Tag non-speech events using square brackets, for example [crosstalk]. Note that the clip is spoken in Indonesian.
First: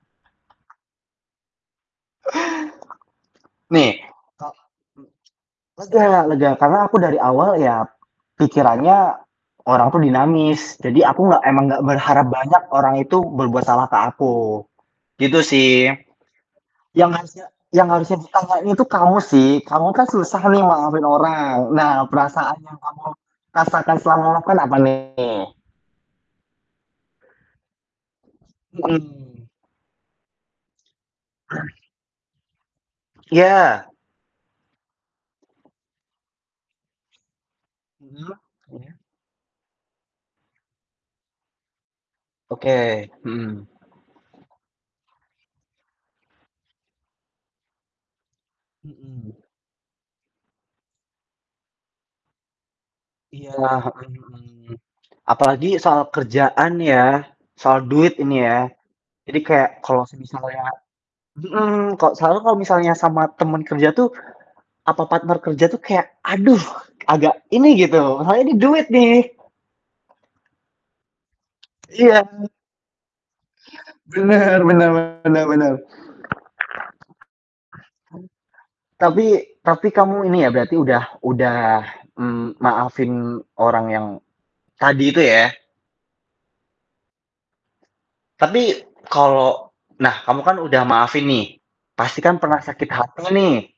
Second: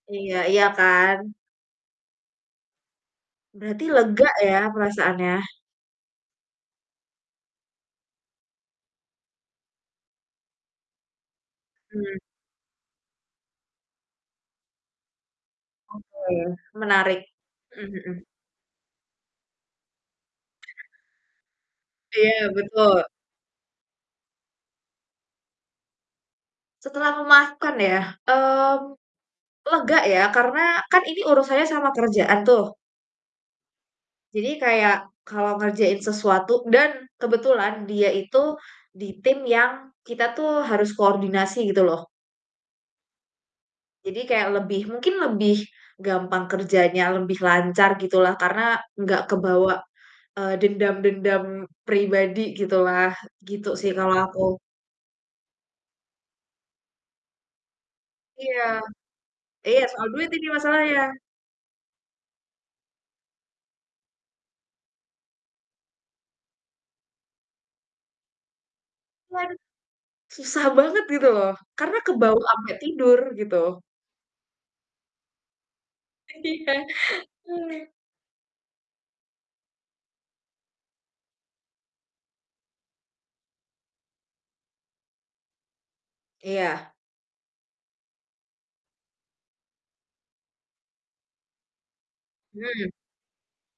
Iya, iya kan? Berarti Nih, lega kok, ya perasaannya? m lega lega, karena aku dari awal ya pikirannya orang tuh dinamis. Jadi aku nggak emang nggak Mmm. berharap banyak orang itu berbuat salah ke aku. Gitu sih. Oke, Yang menarik. harusnya yang Mhm harusnya mhm. diutamain itu kamu sih, kamu kan susah nih maafin orang. Nah, Iya, perasaan yang kamu betul. rasakan selama maafkan apa nih? Setelah memaafkan ya? Mmm, Mhm. lega ya, karena kan ini urusannya [clears throat] sama kerjaan tuh. Ya. Jadi kayak kalau ngerjain sesuatu dan kebetulan dia Heeh, itu ya. di tim yang kita tuh harus koordinasi, gitu loh. Oke, mhm. Jadi kayak lebih, mungkin lebih gampang kerjanya, lebih lancar gitu lah, karena Mhm. nggak kebawa, eee, dendam-dendam pribadi, gitu lah. Iya, Gitu sih mhm kalau aku. mhm. Apalagi soal kerjaan ya, soal duit ini ya. Iya. Jadi kayak, Iya, kalo soal duit ini semisalnya masalahnya. mhm, kok selalu kalau misalnya, sama teman kerja tuh, apa partner kerja tuh kayak, aduh, agak ini gitu, masalahnya nih duit nih. Waduh, susah banget gitu loh, karena Iya, kebawa ampe tidur, gitu. benar benar benar benar. Iya. Tapi tapi kamu ini ya berarti udah udah, mmm, maafin orang yang tadi itu ya? Iya. Tapi kalau nah kamu kan udah maafin nih, pastikan pernah sakit Mmm. hati nih.